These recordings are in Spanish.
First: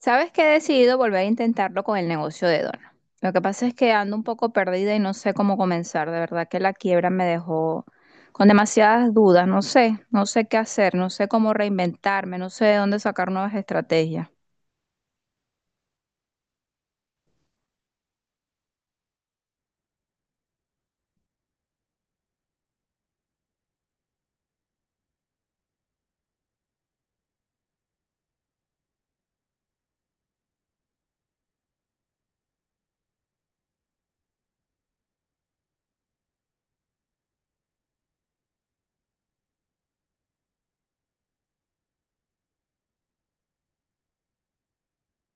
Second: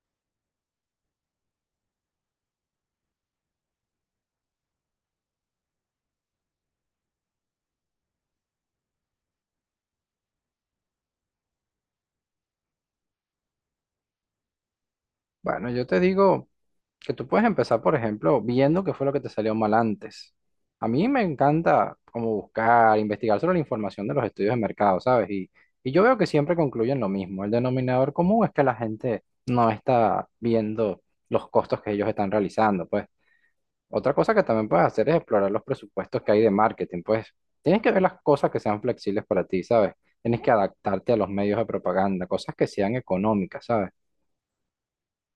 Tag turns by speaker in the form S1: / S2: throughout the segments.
S1: Sabes que he decidido volver a intentarlo con el negocio de Dona. Lo que pasa es que ando un poco perdida y no sé cómo comenzar. De verdad que la quiebra me dejó con demasiadas dudas. No sé, no sé qué hacer, no sé cómo reinventarme, no sé de dónde sacar nuevas estrategias.
S2: Bueno, yo te digo que tú puedes empezar, por ejemplo, viendo qué fue lo que te salió mal antes. A mí me encanta como buscar, investigar sobre la información de los estudios de mercado, ¿sabes? Y yo veo que siempre concluyen lo mismo. El denominador común es que la gente no está viendo los costos que ellos están realizando, pues. Otra cosa que también puedes hacer es explorar los presupuestos que hay de marketing, pues. Tienes que ver las cosas que sean flexibles para ti, ¿sabes? Tienes que adaptarte a los medios de propaganda, cosas que sean económicas, ¿sabes?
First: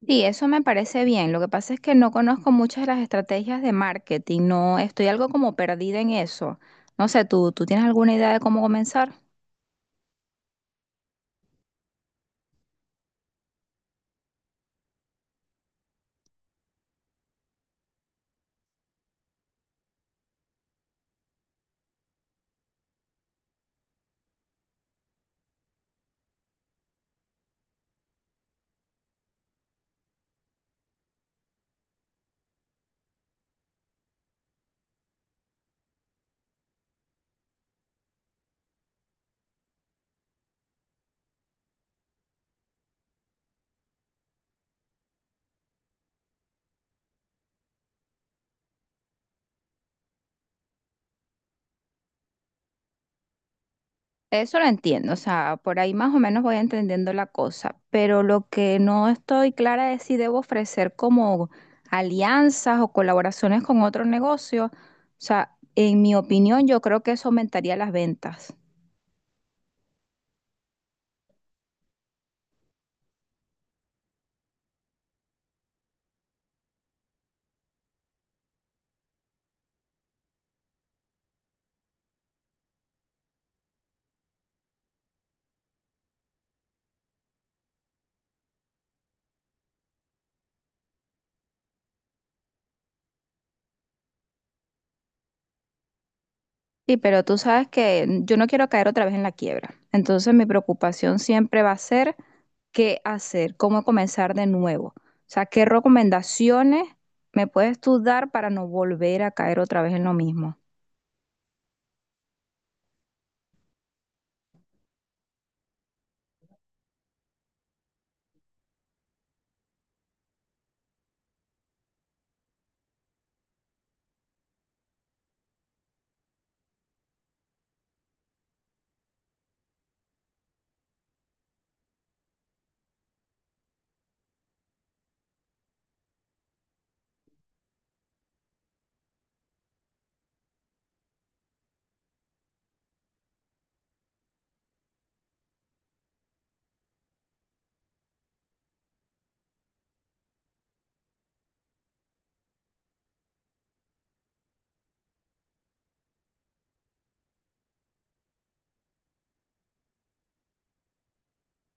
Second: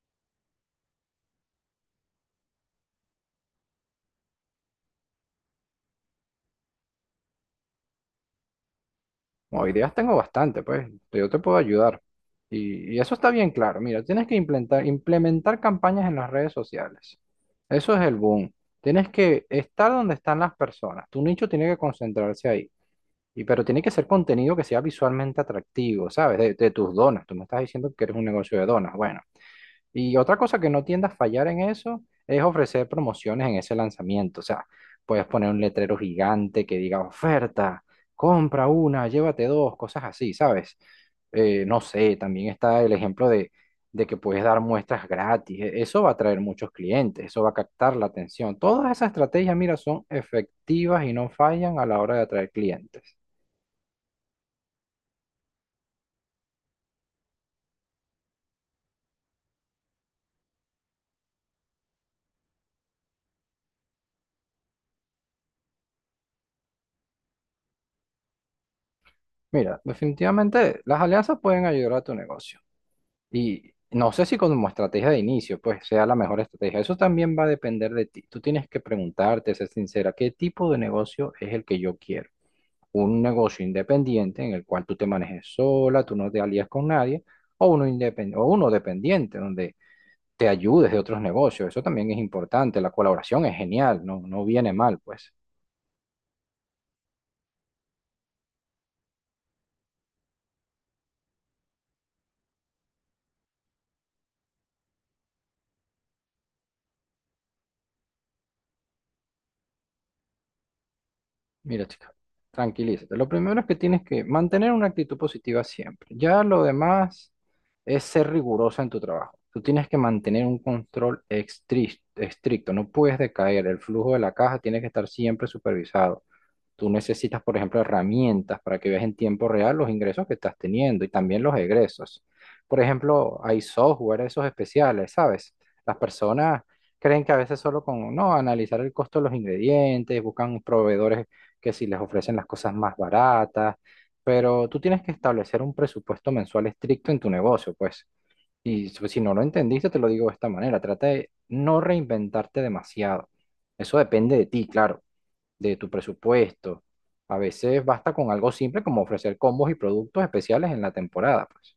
S1: Sí, eso me parece bien. Lo que pasa es que no conozco muchas de las estrategias de marketing. No, estoy algo como perdida en eso. No sé, ¿tú tienes alguna idea de cómo comenzar?
S2: Como ideas tengo bastante, pues yo te puedo ayudar. Y eso está bien claro. Mira, tienes que implementar campañas en las redes sociales. Eso es el boom. Tienes que estar donde están las personas. Tu nicho tiene que concentrarse ahí. Y, pero tiene que ser contenido que sea visualmente atractivo, ¿sabes? De tus donas. Tú me estás diciendo que eres un negocio de donas. Bueno, y otra cosa que no tienda a fallar en eso es ofrecer promociones en ese lanzamiento. O sea, puedes poner un letrero gigante que diga oferta, compra una, llévate dos, cosas así, ¿sabes? No sé, también está el ejemplo de, que puedes dar muestras gratis. Eso va a atraer muchos clientes, eso va a captar la atención. Todas esas estrategias, mira, son efectivas y no fallan a la hora de atraer clientes.
S1: Eso lo entiendo, o sea, por ahí más o menos voy entendiendo la cosa, pero lo que no estoy clara es si debo ofrecer como alianzas o colaboraciones con otro negocio. O sea, en mi opinión, yo creo que eso aumentaría las ventas.
S2: Mira, definitivamente las alianzas pueden ayudar a tu negocio. Y no sé si como estrategia de inicio, pues sea la mejor estrategia. Eso también va a depender de ti. Tú tienes que preguntarte, ser sincera, ¿qué tipo de negocio es el que yo quiero? ¿Un negocio independiente en el cual tú te manejes sola, tú no te alías con nadie? ¿O uno, o uno dependiente donde te ayudes de otros negocios? Eso también es importante. La colaboración es genial, no, no viene mal, pues.
S1: Sí, pero tú sabes que yo no quiero caer otra vez en la quiebra. Entonces mi preocupación siempre va a ser qué hacer, cómo comenzar de nuevo. O sea, ¿qué recomendaciones me puedes tú dar para no volver a caer otra vez en lo mismo?
S2: Mira, chica, tranquilízate. Lo primero es que tienes que mantener una actitud positiva siempre. Ya lo demás es ser rigurosa en tu trabajo. Tú tienes que mantener un control estricto, no puedes decaer. El flujo de la caja tiene que estar siempre supervisado. Tú necesitas, por ejemplo, herramientas para que veas en tiempo real los ingresos que estás teniendo y también los egresos. Por ejemplo, hay software, esos especiales, ¿sabes? Las personas creen que a veces solo con, no, analizar el costo de los ingredientes, buscan proveedores que si les ofrecen las cosas más baratas, pero tú tienes que establecer un presupuesto mensual estricto en tu negocio, pues. Y si no lo entendiste, te lo digo de esta manera, trata de no reinventarte demasiado. Eso depende de ti, claro, de tu presupuesto. A veces basta con algo simple como ofrecer combos y productos especiales en la temporada, pues.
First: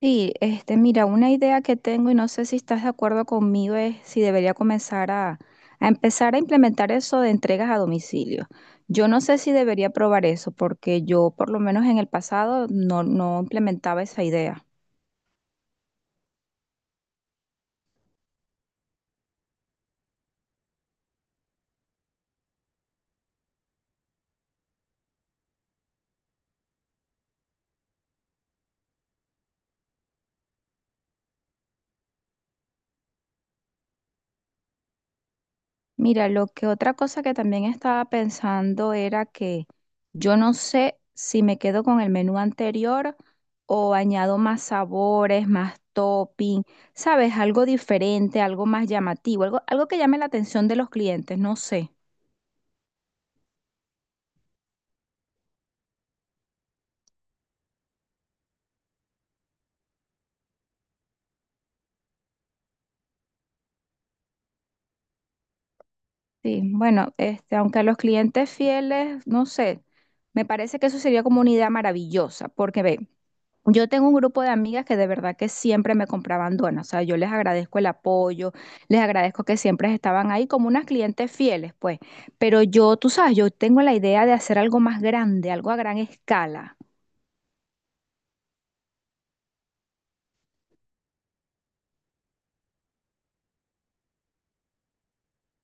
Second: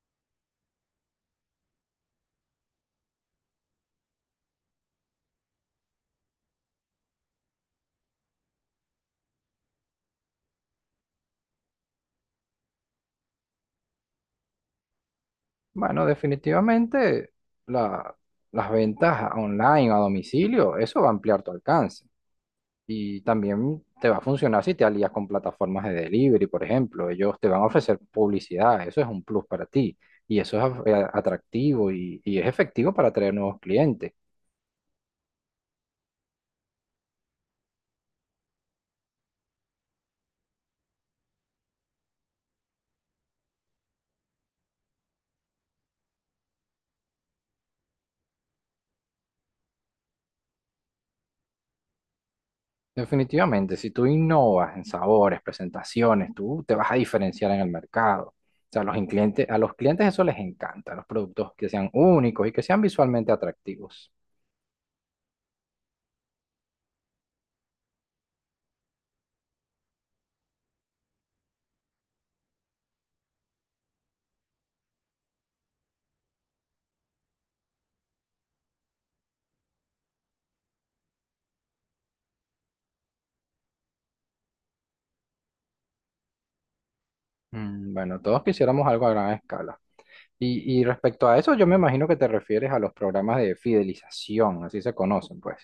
S1: Sí, este, mira, una idea que tengo y no sé si estás de acuerdo conmigo es si debería comenzar a empezar a implementar eso de entregas a domicilio. Yo no sé si debería probar eso porque yo por lo menos en el pasado no implementaba esa idea.
S2: Bueno, definitivamente la- las ventas online o a domicilio, eso va a ampliar tu alcance. Y también te va a funcionar si te alías con plataformas de delivery, por ejemplo. Ellos te van a ofrecer publicidad, eso es un plus para ti. Y eso es atractivo y es efectivo para atraer nuevos clientes.
S1: Mira, lo que otra cosa que también estaba pensando era que yo no sé si me quedo con el menú anterior o añado más sabores, más topping, ¿sabes? Algo diferente, algo más llamativo, algo que llame la atención de los clientes, no sé.
S2: Definitivamente, si tú innovas en sabores, presentaciones, tú te vas a diferenciar en el mercado. O sea, a los clientes eso les encanta, los productos que sean únicos y que sean visualmente atractivos.
S1: Sí, bueno, este, aunque a los clientes fieles, no sé, me parece que eso sería como una idea maravillosa, porque ve, yo tengo un grupo de amigas que de verdad que siempre me compraban donas, o sea, yo les agradezco el apoyo, les agradezco que siempre estaban ahí como unas clientes fieles, pues, pero yo, tú sabes, yo tengo la idea de hacer algo más grande, algo a gran escala.
S2: Mm, bueno, todos quisiéramos algo a gran escala. Y respecto a eso, yo me imagino que te refieres a los programas de fidelización, así se conocen, pues.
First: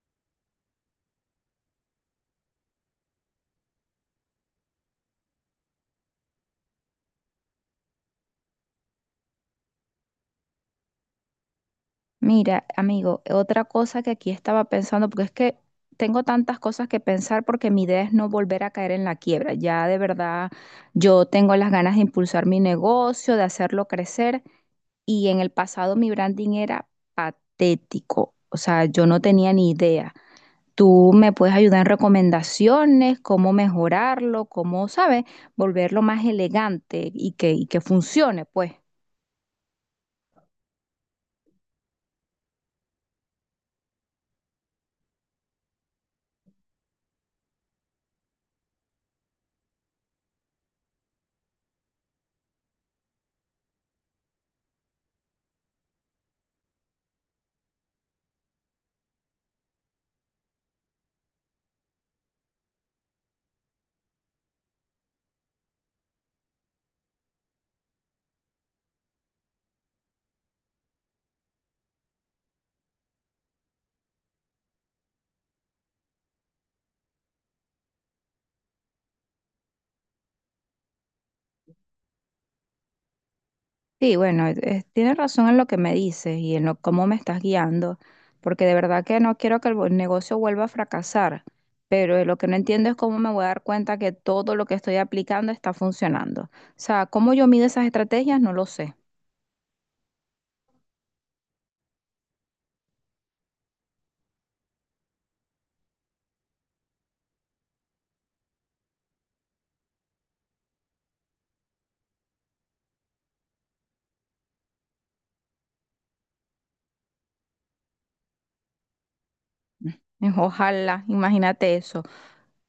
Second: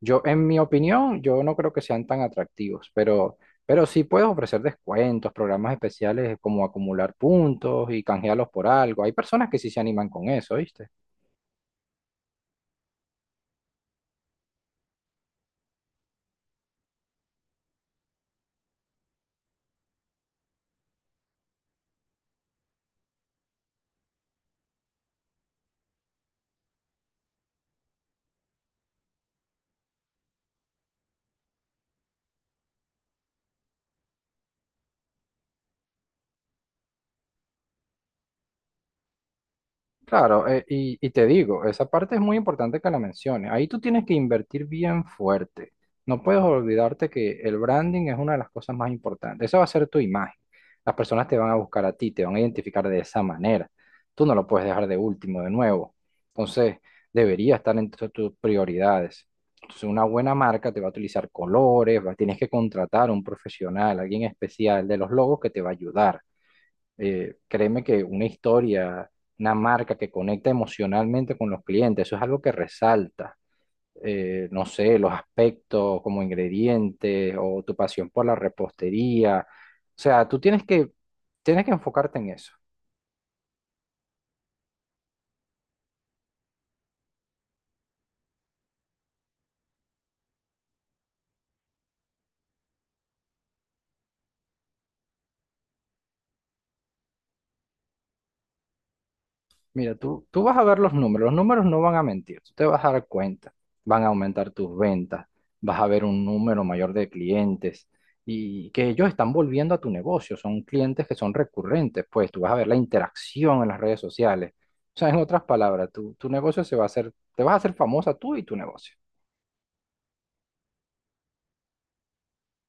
S2: Yo, en mi opinión, yo no creo que sean tan atractivos, pero sí puedes ofrecer descuentos, programas especiales como acumular puntos y canjearlos por algo. Hay personas que sí se animan con eso, ¿viste?
S1: Mira, amigo, otra cosa que aquí estaba pensando, porque es que tengo tantas cosas que pensar porque mi idea es no volver a caer en la quiebra, ya de verdad yo tengo las ganas de impulsar mi negocio, de hacerlo crecer. Y en el pasado mi branding era patético, o sea, yo no tenía ni idea. Tú me puedes ayudar en recomendaciones, cómo mejorarlo, cómo, ¿sabes? Volverlo más elegante y que funcione, pues.
S2: Claro, y te digo, esa parte es muy importante que la menciones. Ahí tú tienes que invertir bien fuerte. No puedes olvidarte que el branding es una de las cosas más importantes. Esa va a ser tu imagen. Las personas te van a buscar a ti, te van a identificar de esa manera. Tú no lo puedes dejar de último, de nuevo. Entonces, debería estar entre tus prioridades. Entonces, una buena marca te va a utilizar colores, tienes que contratar a un profesional, alguien especial de los logos que te va a ayudar. Créeme que una historia, una marca que conecta emocionalmente con los clientes, eso es algo que resalta. No sé, los aspectos como ingredientes o tu pasión por la repostería. O sea, tú tienes que enfocarte en eso.
S1: Sí, bueno, tienes razón en lo que me dices y en lo, cómo me estás guiando, porque de verdad que no quiero que el negocio vuelva a fracasar, pero lo que no entiendo es cómo me voy a dar cuenta que todo lo que estoy aplicando está funcionando. O sea, cómo yo mido esas estrategias, no lo sé.
S2: Mira, tú vas a ver los números no van a mentir, tú te vas a dar cuenta, van a aumentar tus ventas, vas a ver un número mayor de clientes y que ellos están volviendo a tu negocio, son clientes que son recurrentes, pues tú vas a ver la interacción en las redes sociales. O sea, en otras palabras, tu negocio se va a hacer, te vas a hacer famosa tú y tu negocio.
S1: Ojalá, imagínate eso.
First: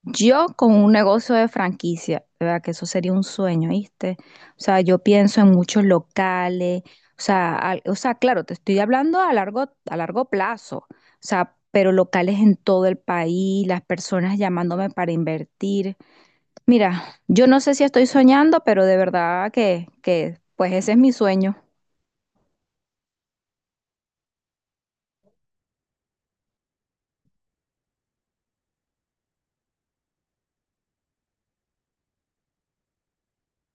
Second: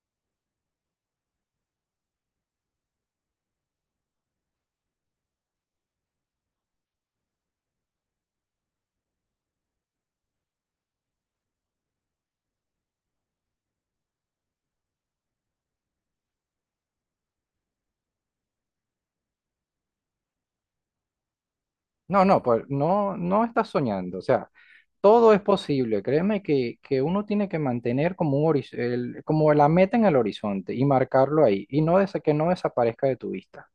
S1: Yo con un negocio de franquicia, de verdad que eso sería un sueño, ¿viste? O sea, yo pienso en muchos locales, o sea, o sea, claro, te estoy hablando a largo plazo, o sea, pero locales en todo el país, las personas llamándome para invertir. Mira, yo no sé si estoy soñando, pero de verdad que pues ese es mi sueño.
S2: No, no, pues no, no estás soñando, o sea. Todo es posible, créeme que uno tiene que mantener como un como la meta en el horizonte y marcarlo ahí y que no desaparezca de tu vista.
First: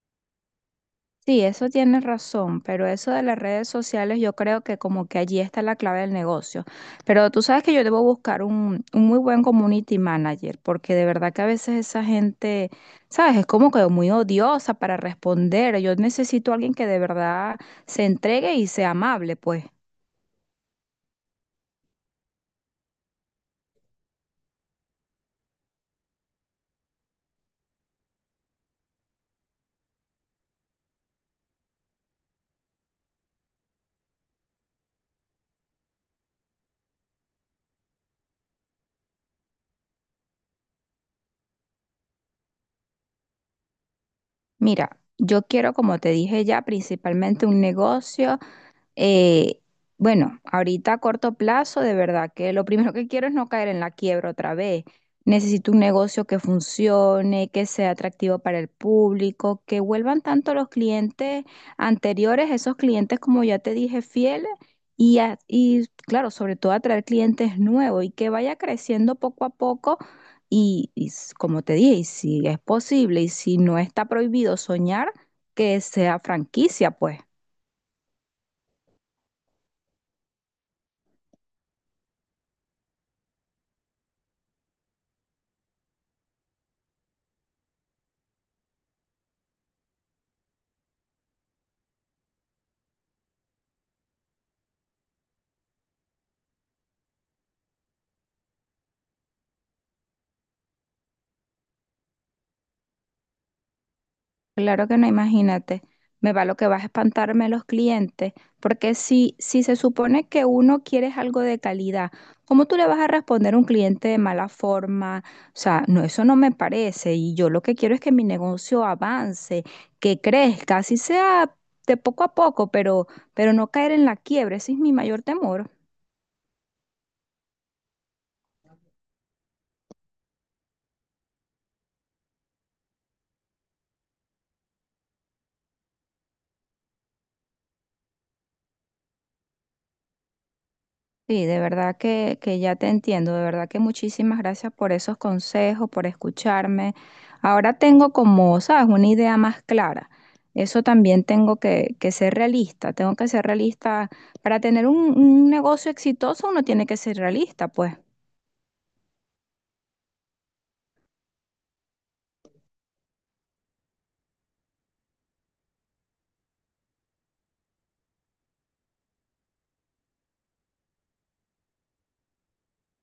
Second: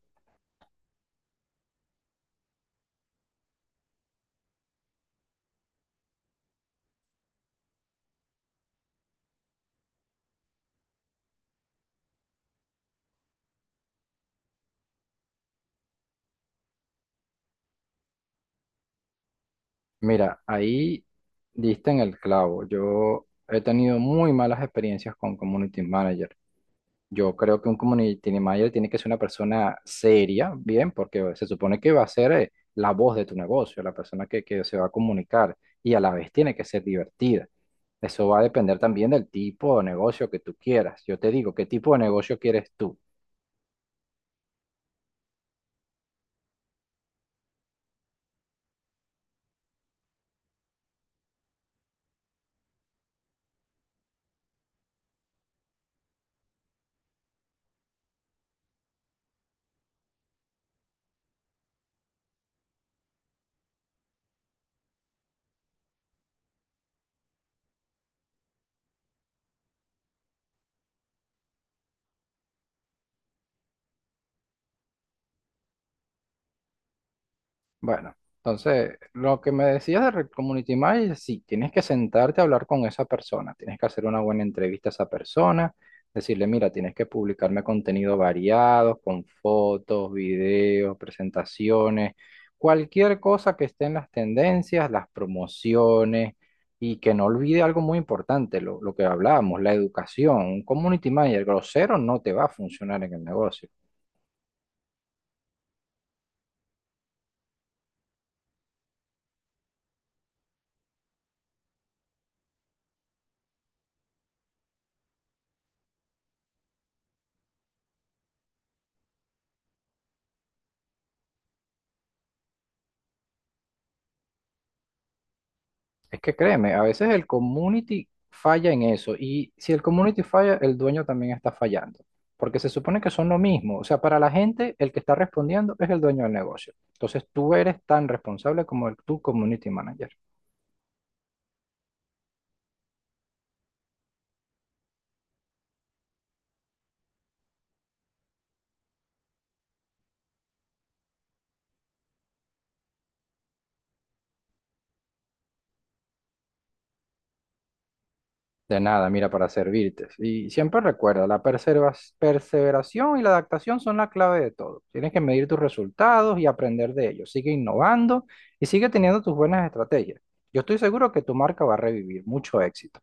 S1: Sí, eso tienes razón, pero eso de las redes sociales yo creo que como que allí está la clave del negocio. Pero tú sabes que yo debo buscar un muy buen community manager, porque de verdad que a veces esa gente, sabes, es como que muy odiosa para responder. Yo necesito a alguien que de verdad se entregue y sea amable, pues.
S2: Mira, ahí diste en el clavo. Yo he tenido muy malas experiencias con community manager. Yo creo que un community manager tiene que ser una persona seria, bien, porque se supone que va a ser la voz de tu negocio, la persona que se va a comunicar y a la vez tiene que ser divertida. Eso va a depender también del tipo de negocio que tú quieras. Yo te digo, ¿qué tipo de negocio quieres tú?
S1: Mira, yo quiero, como te dije ya, principalmente un negocio. Eh, bueno, ahorita a corto plazo, de verdad que lo primero que quiero es no caer en la quiebra otra vez. Necesito un negocio que funcione, que sea atractivo para el público, que vuelvan tanto los clientes anteriores, esos clientes, como ya te dije, fieles, y, y claro, sobre todo atraer clientes nuevos y que vaya creciendo poco a poco. Y, como te dije, y si es posible y si no está prohibido soñar, que sea franquicia, pues.
S2: Bueno, entonces, lo que me decías de Red Community Manager, sí, tienes que sentarte a hablar con esa persona, tienes que hacer una buena entrevista a esa persona, decirle, mira, tienes que publicarme contenido variado, con fotos, videos, presentaciones, cualquier cosa que esté en las tendencias, las promociones, y que no olvide algo muy importante, lo que hablábamos, la educación. Un community manager grosero no te va a funcionar en el negocio.
S1: Claro que no, imagínate. Me va lo que vas a espantarme los clientes, porque si se supone que uno quiere es algo de calidad, ¿cómo tú le vas a responder a un cliente de mala forma? O sea, no, eso no me parece. Y yo lo que quiero es que mi negocio avance, que crezca, así sea de poco a poco, pero no caer en la quiebra. Ese es mi mayor temor.
S2: Es que créeme, a veces el community falla en eso y si el community falla, el dueño también está fallando, porque se supone que son lo mismo. O sea, para la gente, el que está respondiendo es el dueño del negocio. Entonces tú eres tan responsable como el, tu community manager.
S1: Sí, de verdad que ya te entiendo, de verdad que muchísimas gracias por esos consejos, por escucharme. Ahora tengo como, sabes, una idea más clara. Eso también tengo que ser realista, tengo que ser realista. Para tener un negocio exitoso uno tiene que ser realista, pues.
S2: De nada, mira, para servirte. Y siempre recuerda, la perseveración y la adaptación son la clave de todo. Tienes que medir tus resultados y aprender de ellos. Sigue innovando y sigue teniendo tus buenas estrategias. Yo estoy seguro que tu marca va a revivir. Mucho éxito.